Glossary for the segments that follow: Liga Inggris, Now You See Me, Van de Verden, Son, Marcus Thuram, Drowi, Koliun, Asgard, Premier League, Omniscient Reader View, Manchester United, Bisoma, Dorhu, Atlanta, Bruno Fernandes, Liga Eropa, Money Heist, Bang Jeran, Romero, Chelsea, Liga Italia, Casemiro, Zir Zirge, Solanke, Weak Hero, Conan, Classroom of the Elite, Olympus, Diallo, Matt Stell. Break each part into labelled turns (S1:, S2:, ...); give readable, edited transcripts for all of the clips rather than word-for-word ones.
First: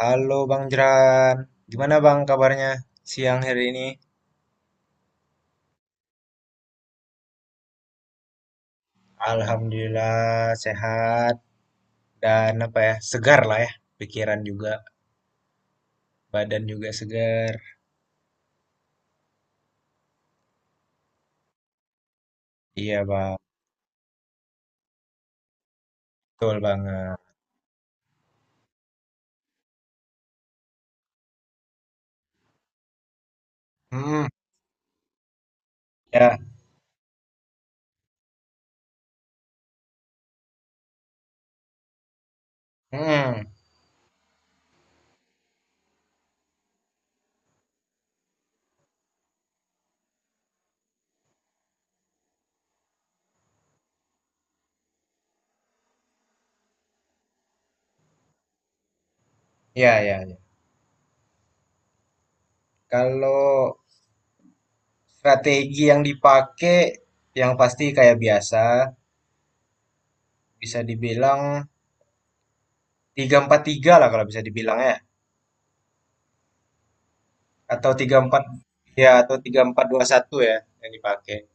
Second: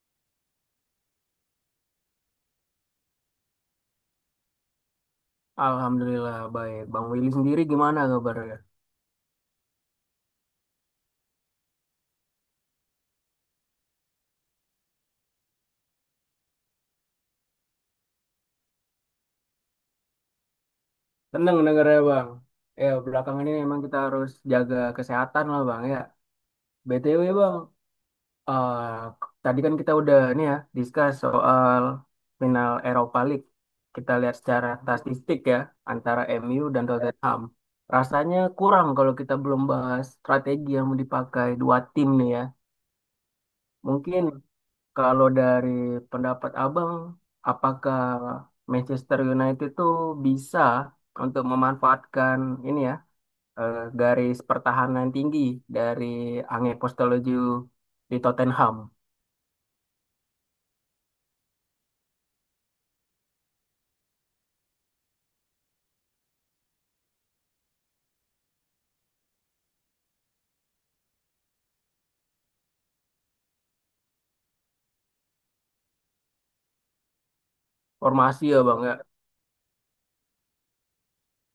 S1: Halo Bang Jeran, gimana Bang kabarnya siang hari ini?
S2: Alhamdulillah baik. Bang Willy sendiri gimana kabarnya?
S1: Alhamdulillah sehat dan apa ya, segar lah ya, pikiran juga, badan juga segar.
S2: Tenang negaranya Bang. Ya
S1: Iya Bang,
S2: belakangan ini emang kita harus jaga kesehatan lah Bang ya.
S1: betul banget.
S2: BTW Bang, eh, tadi kan kita udah nih ya discuss soal final Europa League. Kita
S1: Hmm,
S2: lihat secara statistik ya antara
S1: ya,
S2: MU dan Tottenham. Rasanya kurang kalau kita belum bahas strategi yang mau dipakai dua tim nih ya.
S1: hmm,
S2: Mungkin kalau dari pendapat Abang, apakah Manchester United itu bisa untuk memanfaatkan ini ya garis pertahanan tinggi dari Ange Postecoglou di Tottenham?
S1: ya, ya, ya. Kalau strategi yang dipakai, yang pasti kayak biasa, bisa dibilang tiga empat tiga lah kalau bisa dibilang ya, atau tiga empat,
S2: Formasi ya Bang ya?
S1: ya, atau tiga empat dua satu ya yang dipakai.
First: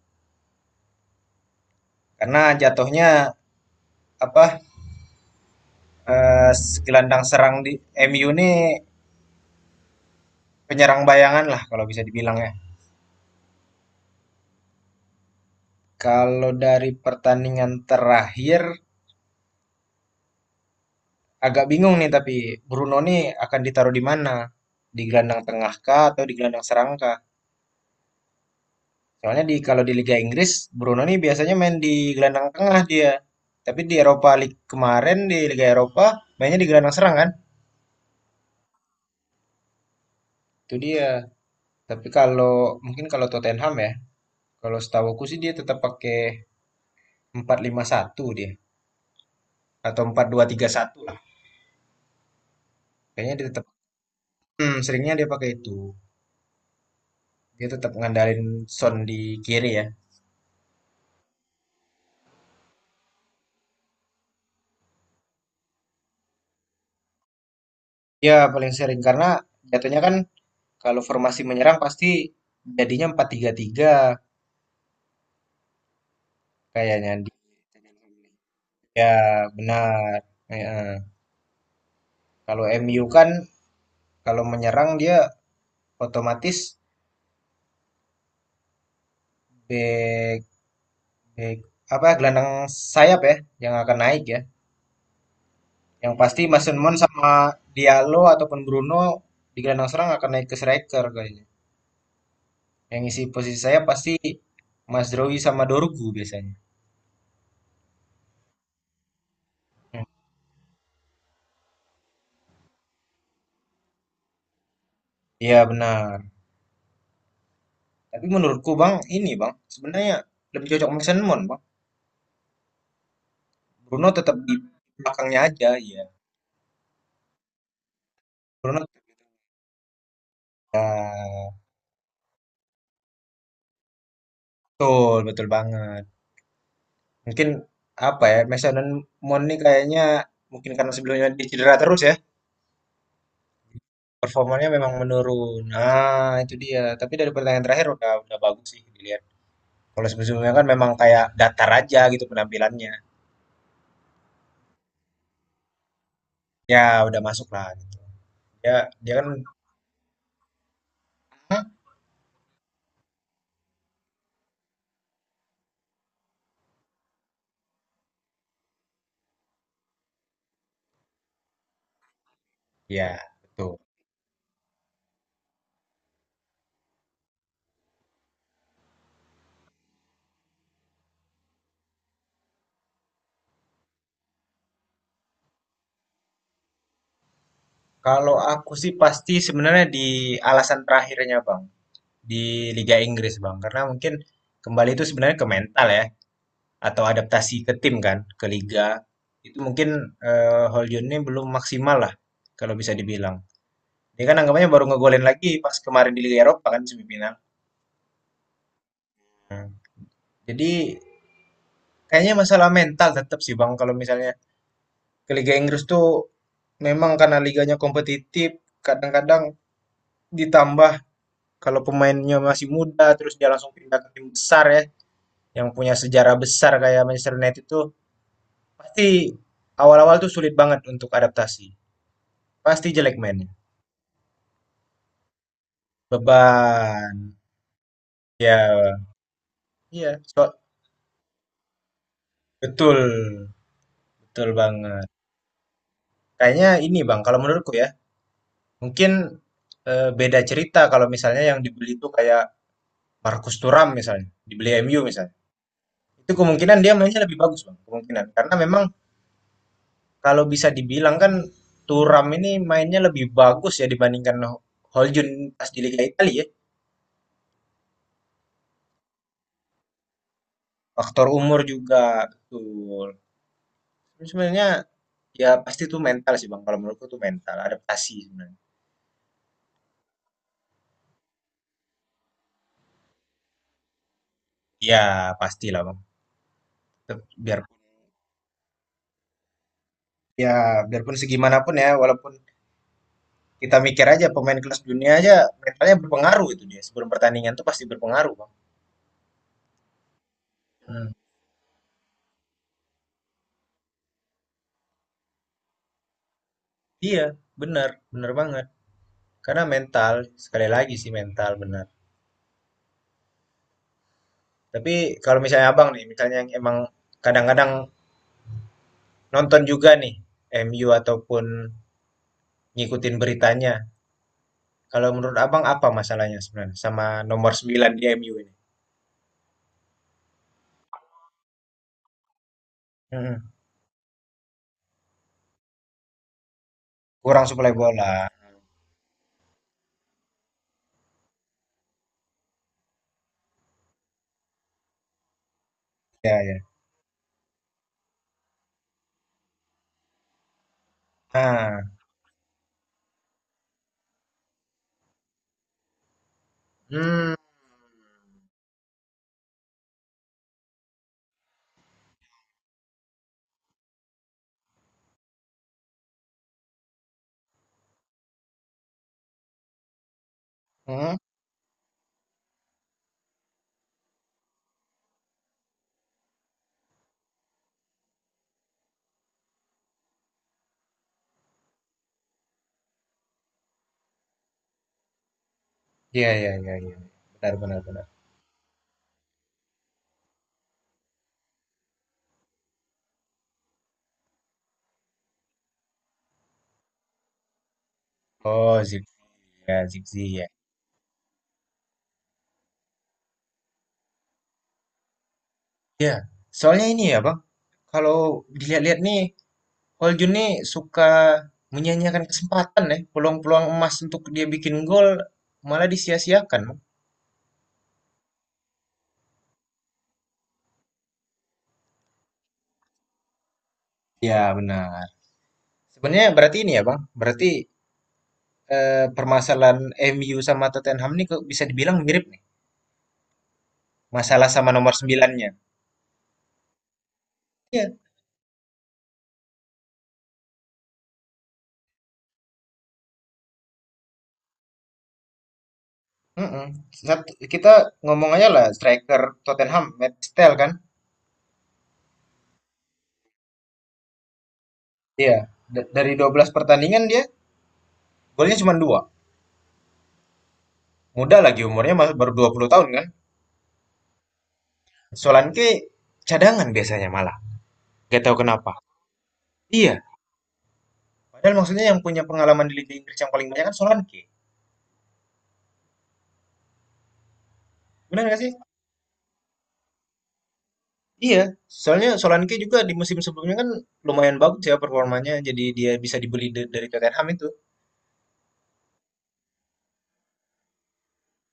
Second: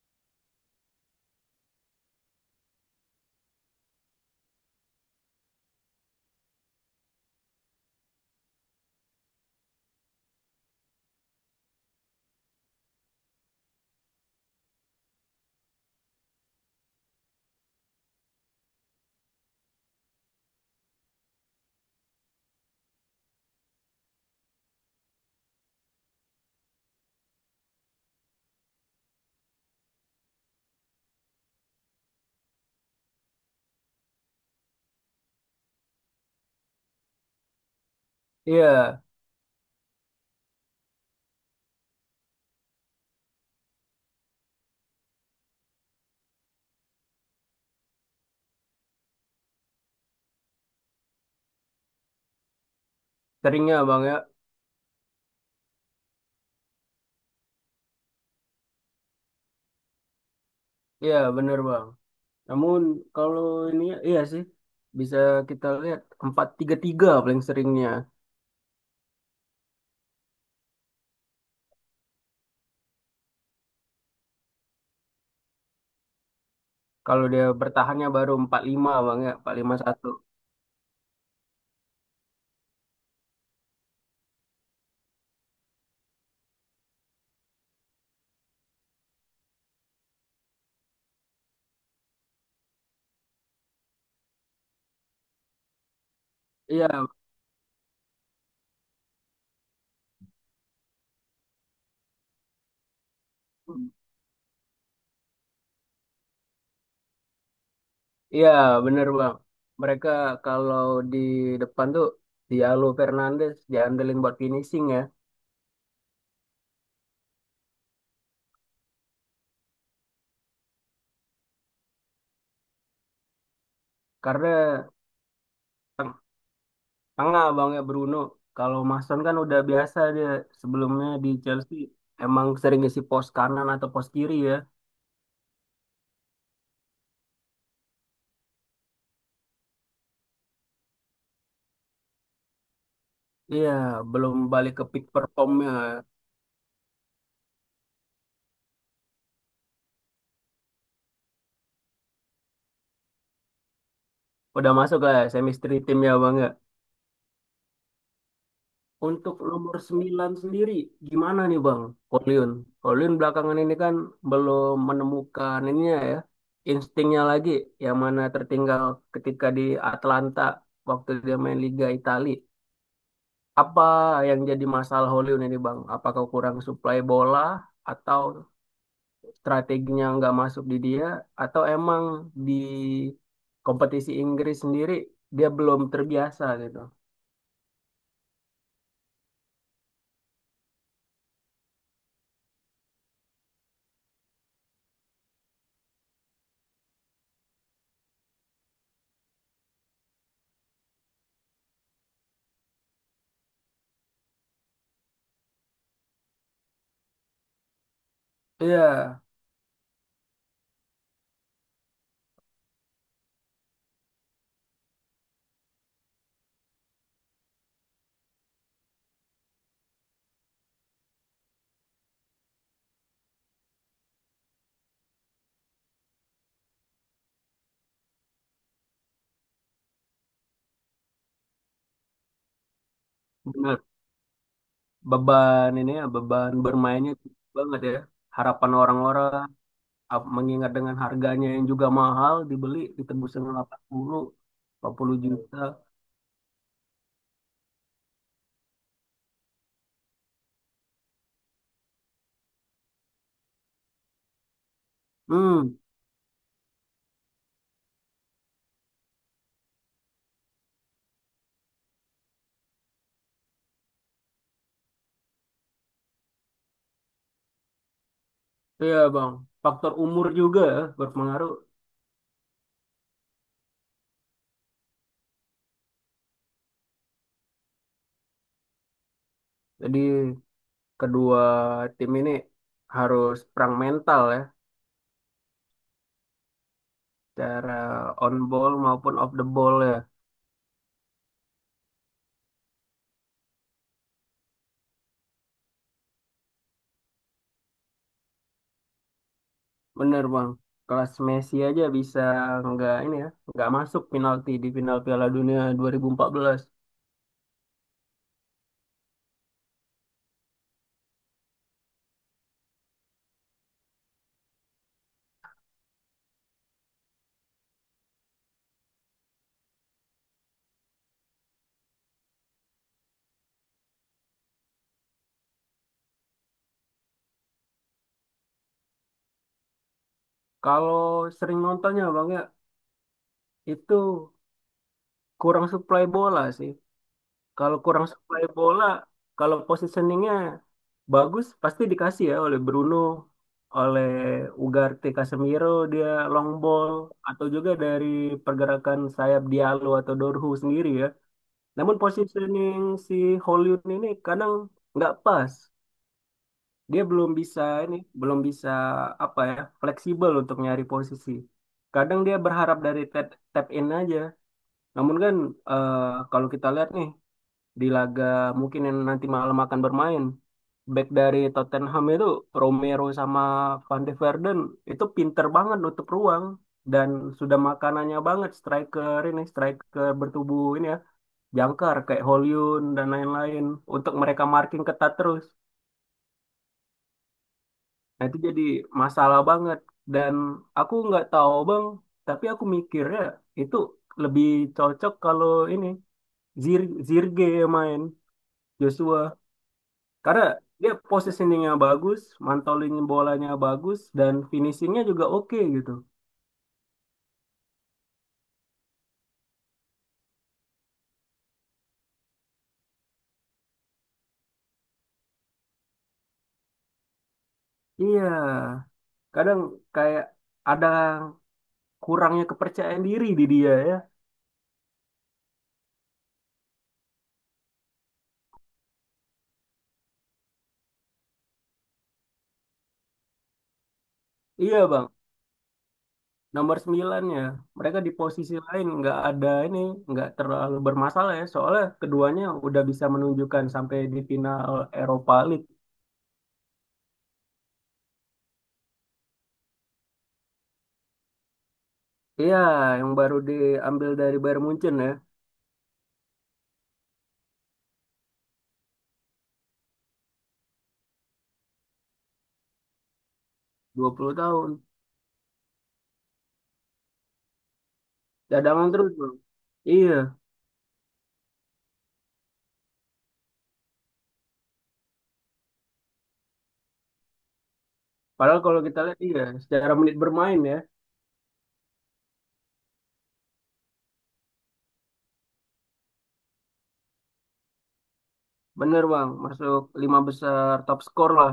S1: Karena jatuhnya apa eh, gelandang serang di MU nih penyerang bayangan lah kalau bisa dibilang ya. Kalau dari pertandingan terakhir agak bingung nih tapi Bruno nih akan ditaruh di mana? Di gelandang tengah kah atau di gelandang serang kah? Soalnya di kalau di Liga Inggris Bruno nih biasanya main di gelandang tengah dia. Tapi di Eropa League kemarin di Liga Eropa mainnya di gelandang serang kan?
S2: Iya,
S1: Itu dia. Tapi kalau mungkin kalau Tottenham ya, kalau setahu aku sih dia tetap pakai empat lima satu dia. Atau empat dua tiga satu lah. Kayaknya dia tetap
S2: seringnya Bang ya.
S1: seringnya dia pakai itu. Dia tetap ngandalin Son di kiri ya.
S2: Iya, bener Bang. Namun kalau ini iya sih bisa kita lihat 4-3-3 paling seringnya.
S1: Ya paling sering karena jatuhnya kan kalau formasi menyerang pasti jadinya empat tiga tiga kayaknya
S2: Kalau
S1: di,
S2: dia bertahannya baru 4-5 Bang ya,
S1: ya
S2: 4-5-1.
S1: benar. Ya, kalau MU kan kalau menyerang dia otomatis back back apa gelandang sayap ya yang akan naik ya. Yang pasti Mason
S2: Iya.
S1: Mount sama Diallo ataupun Bruno di gelandang serang akan naik ke striker kayaknya. Yang isi posisi saya pasti Mas Drowi sama Dorgu biasanya.
S2: Iya, bener Bang.
S1: Hmm.
S2: Mereka kalau di depan tuh Diallo Fernandes diandelin buat finishing ya.
S1: Iya benar. Tapi menurutku Bang, ini Bang, sebenarnya lebih cocok Mason Mount Bang. Bruno tetap di
S2: Karena
S1: belakangnya aja ya.
S2: tengah Bang ya Bruno. Kalau
S1: Bruno
S2: Mason kan udah biasa dia sebelumnya di
S1: ya,
S2: Chelsea emang sering ngisi pos kanan atau pos kiri ya.
S1: betul, betul banget. Mungkin apa ya, Mason Mount ini kayaknya mungkin karena sebelumnya dia cedera terus ya.
S2: Iya, belum
S1: Performanya
S2: balik ke
S1: memang
S2: peak
S1: menurun.
S2: performnya.
S1: Nah, itu dia. Tapi dari pertandingan terakhir udah bagus sih dilihat. Kalau sebelumnya kan memang kayak datar aja gitu penampilannya.
S2: Udah masuk lah semistri timnya Bang ya.
S1: Ya, udah masuk lah gitu. Ya, dia kan.
S2: Untuk nomor 9 sendiri, gimana nih
S1: Hah?
S2: Bang Koliun? Koliun belakangan ini kan belum menemukan ininya ya, instingnya lagi, yang mana tertinggal ketika di Atlanta waktu dia main Liga Italia.
S1: Ya betul.
S2: Apa yang jadi masalah Koliun ini Bang? Apakah kurang suplai bola, atau strateginya nggak masuk di dia, atau emang di kompetisi Inggris sendiri dia belum terbiasa gitu?
S1: Kalau aku sih pasti sebenarnya di alasan terakhirnya, Bang, di Liga Inggris, Bang. Karena mungkin kembali itu sebenarnya ke mental ya atau adaptasi ke tim kan, ke liga. Itu mungkin Hojlund ini belum maksimal lah kalau bisa dibilang. Dia kan anggapannya baru ngegolin lagi pas kemarin di Liga Eropa kan semifinal.
S2: Iya,
S1: Hmm. Jadi kayaknya masalah mental tetap sih Bang kalau misalnya ke Liga Inggris tuh memang karena liganya kompetitif, kadang-kadang ditambah kalau pemainnya masih muda terus dia langsung pindah ke tim besar ya yang punya sejarah besar kayak Manchester United itu pasti awal-awal tuh sulit banget untuk adaptasi. Pasti jelek mainnya.
S2: benar, beban ini ya, beban bermainnya
S1: Beban.
S2: tinggi banget ya, harapan
S1: Ya,
S2: orang-orang,
S1: iya,
S2: mengingat dengan harganya yang juga mahal, dibeli
S1: betul.
S2: ditembus dengan 80
S1: Betul banget.
S2: 40 juta.
S1: Kayaknya ini Bang, kalau menurutku ya, mungkin beda cerita kalau misalnya yang dibeli itu kayak Marcus Thuram misalnya, dibeli MU misalnya.
S2: hmm
S1: Itu kemungkinan dia mainnya lebih bagus, Bang. Kemungkinan. Karena memang kalau bisa dibilang kan Thuram ini mainnya lebih bagus ya dibandingkan Holjun pas di Liga Italia ya.
S2: iya bang, faktor umur juga ya,
S1: Faktor
S2: berpengaruh.
S1: umur juga betul. Tapi sebenarnya ya pasti itu mental sih, Bang. Kalau menurutku itu mental, adaptasi sebenarnya.
S2: Jadi kedua tim ini harus perang mental ya,
S1: Ya, pastilah, Bang. Tetep. Biar
S2: cara on ball maupun off the ball ya.
S1: ya biarpun segimanapun ya, walaupun kita mikir aja pemain kelas dunia aja mentalnya berpengaruh itu dia. Sebelum pertandingan tuh pasti berpengaruh, Bang.
S2: Bener bang,
S1: Hmm.
S2: kelas Messi aja bisa nggak ini ya, nggak masuk penalti di final Piala Dunia 2014.
S1: Iya, benar, benar banget. Karena mental, sekali lagi sih mental benar. Tapi kalau misalnya abang nih, misalnya yang emang kadang-kadang nonton juga nih MU ataupun ngikutin beritanya. Kalau menurut abang apa masalahnya sebenarnya sama nomor 9 di MU ini?
S2: Kalau sering nontonnya Bang ya,
S1: Mm.
S2: itu kurang supply bola sih.
S1: Kurang suplai
S2: Kalau kurang
S1: bola.
S2: supply bola, kalau positioningnya bagus pasti dikasih ya oleh Bruno, oleh Ugarte Casemiro, dia
S1: Ya,
S2: long
S1: ya.
S2: ball atau juga dari pergerakan sayap Diallo atau Dorhu sendiri ya.
S1: Ah.
S2: Namun positioning si Hollywood ini kadang nggak pas. Dia belum
S1: Hmm.
S2: bisa ini, belum bisa apa ya, fleksibel untuk nyari posisi. Kadang dia berharap dari tap in aja. Namun kan eh, kalau kita lihat nih di laga mungkin yang nanti malam akan bermain, back
S1: Hmm.
S2: dari Tottenham itu Romero sama Van de Verden itu pinter banget nutup ruang, dan sudah makanannya banget striker ini, striker bertubuh ini ya, jangkar kayak Hollywood dan lain-lain, untuk mereka marking ketat terus.
S1: Ya, ya, ya, ya. Benar, benar, benar.
S2: Nah, itu jadi masalah banget. Dan aku nggak tahu bang, tapi aku mikirnya itu lebih cocok kalau ini Zir Zirge yang main,
S1: Oh, Zigzi
S2: Joshua.
S1: ya, Zigzi
S2: Karena
S1: ya.
S2: dia positioningnya bagus, mantolin bolanya bagus, dan finishingnya juga oke gitu.
S1: Ya, soalnya ini ya Bang, kalau dilihat-lihat nih, Hol Jun nih suka menyanyiakan kesempatan ya, peluang-peluang emas untuk dia bikin gol malah disia-siakan Bang.
S2: Iya, kadang kayak ada kurangnya kepercayaan diri di dia ya.
S1: Ya benar. Sebenarnya berarti ini ya Bang, berarti permasalahan MU sama Tottenham nih kok bisa dibilang mirip nih, masalah sama
S2: Iya
S1: nomor
S2: bang,
S1: sembilannya.
S2: nomor 9 ya. Mereka
S1: Iya.
S2: di posisi lain nggak ada ini, nggak terlalu bermasalah ya. Soalnya keduanya udah bisa menunjukkan sampai di final Eropa League.
S1: Mm-mm. Sat- Kita ngomong aja lah striker Tottenham, Matt Stell kan?
S2: Iya, yang baru diambil dari Bayern Munchen ya,
S1: Iya, dari 12 pertandingan dia golnya cuma dua. Muda lagi umurnya masih baru 20 tahun kan?
S2: 20 tahun.
S1: Solanke cadangan biasanya malah, gak tahu kenapa.
S2: Cadangan terus.
S1: Iya,
S2: Iya,
S1: padahal maksudnya yang punya pengalaman di Liga Inggris yang paling banyak kan Solanke. Benar gak sih?
S2: padahal kalau kita lihat iya, secara menit bermain ya,
S1: Iya, soalnya Solanke juga di musim sebelumnya kan lumayan bagus ya performanya, jadi dia bisa dibeli dari Tottenham itu.
S2: bener Bang, masuk lima besar top skor lah.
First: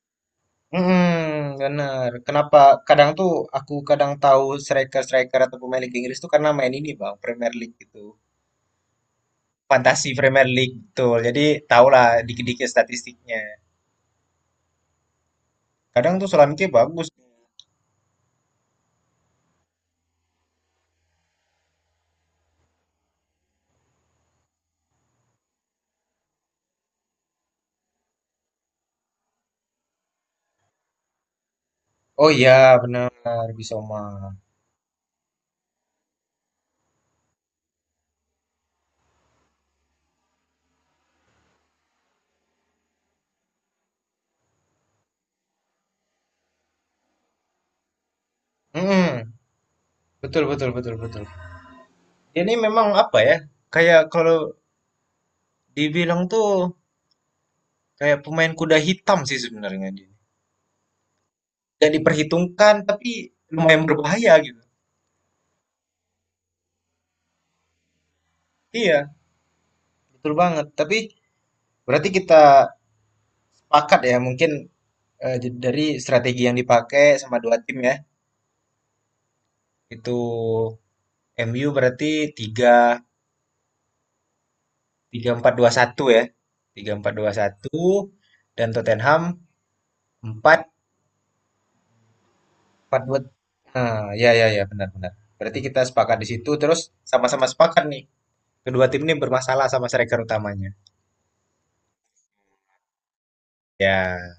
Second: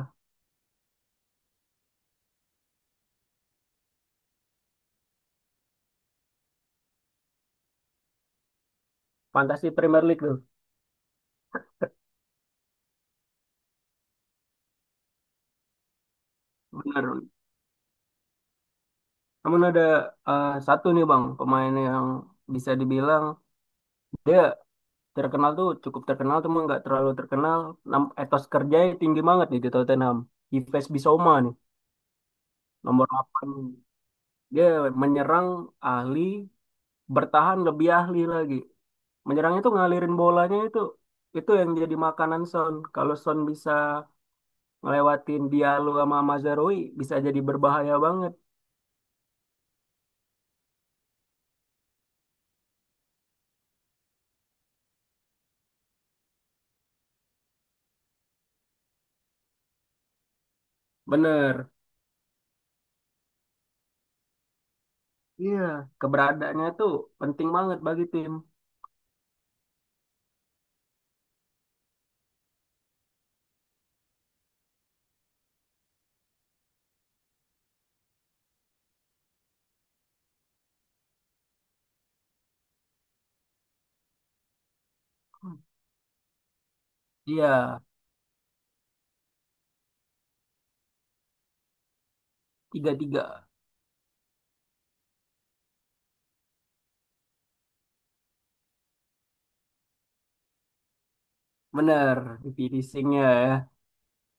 S1: Hmm, benar. Kenapa kadang tuh aku kadang tahu striker-striker atau pemain Liga Inggris tuh karena main ini bang, Premier League gitu.
S2: Fantasi Premier
S1: Fantasi
S2: League tuh.
S1: Premier League tuh, jadi tahulah dikit-dikit statistiknya. Kadang tuh Solanke bagus.
S2: Bener. Namun ada satu nih Bang, pemain yang bisa dibilang dia terkenal, tuh cukup terkenal cuma nggak terlalu terkenal. Etos kerjanya tinggi banget nih di Tottenham, Yves Bissouma nih,
S1: Oh iya,
S2: nomor
S1: benar,
S2: delapan.
S1: Bisoma.
S2: Dia menyerang ahli, bertahan lebih ahli lagi. Menyerangnya tuh ngalirin bolanya, itu yang jadi makanan Son. Kalau Son bisa ngelewatin Diallo sama Mazraoui bisa jadi berbahaya banget.
S1: Mm-mm. Betul, betul, betul, betul. Ini memang apa ya? Kayak kalau dibilang tuh kayak pemain kuda hitam sih sebenarnya dia.
S2: Bener.
S1: Gak diperhitungkan tapi lumayan berbahaya gitu.
S2: Iya, keberadaannya tuh penting banget bagi tim.
S1: Iya, betul banget. Tapi berarti kita sepakat ya mungkin dari strategi yang dipakai sama dua tim ya. Itu MU berarti tiga tiga empat dua satu ya. Tiga empat dua
S2: Iya
S1: satu dan Tottenham empat.
S2: tiga tiga.
S1: Patwood. Ah, ya ya ya benar-benar. Berarti kita sepakat di situ terus sama-sama sepakat nih. Kedua tim ini bermasalah sama striker utamanya.
S2: Bener, finishingnya ya.
S1: Ya,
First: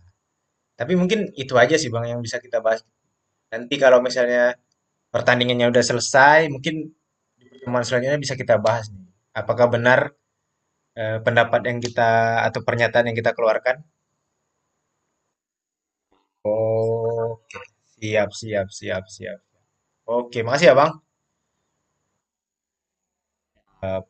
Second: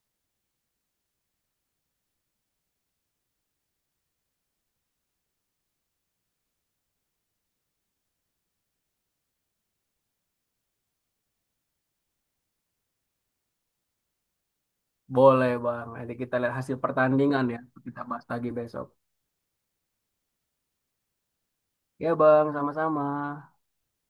S1: tapi mungkin itu aja sih Bang yang bisa kita bahas. Nanti kalau misalnya pertandingannya udah selesai, mungkin di pertemuan selanjutnya bisa kita bahas nih. Apakah benar pendapat yang kita atau pernyataan yang kita keluarkan?
S2: Boleh Bang, nanti kita lihat hasil
S1: Oh,
S2: pertandingan ya. Kita bahas
S1: siap
S2: lagi
S1: siap
S2: besok.
S1: siap siap. Oke, makasih ya Bang.
S2: Ya Bang, sama-sama.
S1: Eh,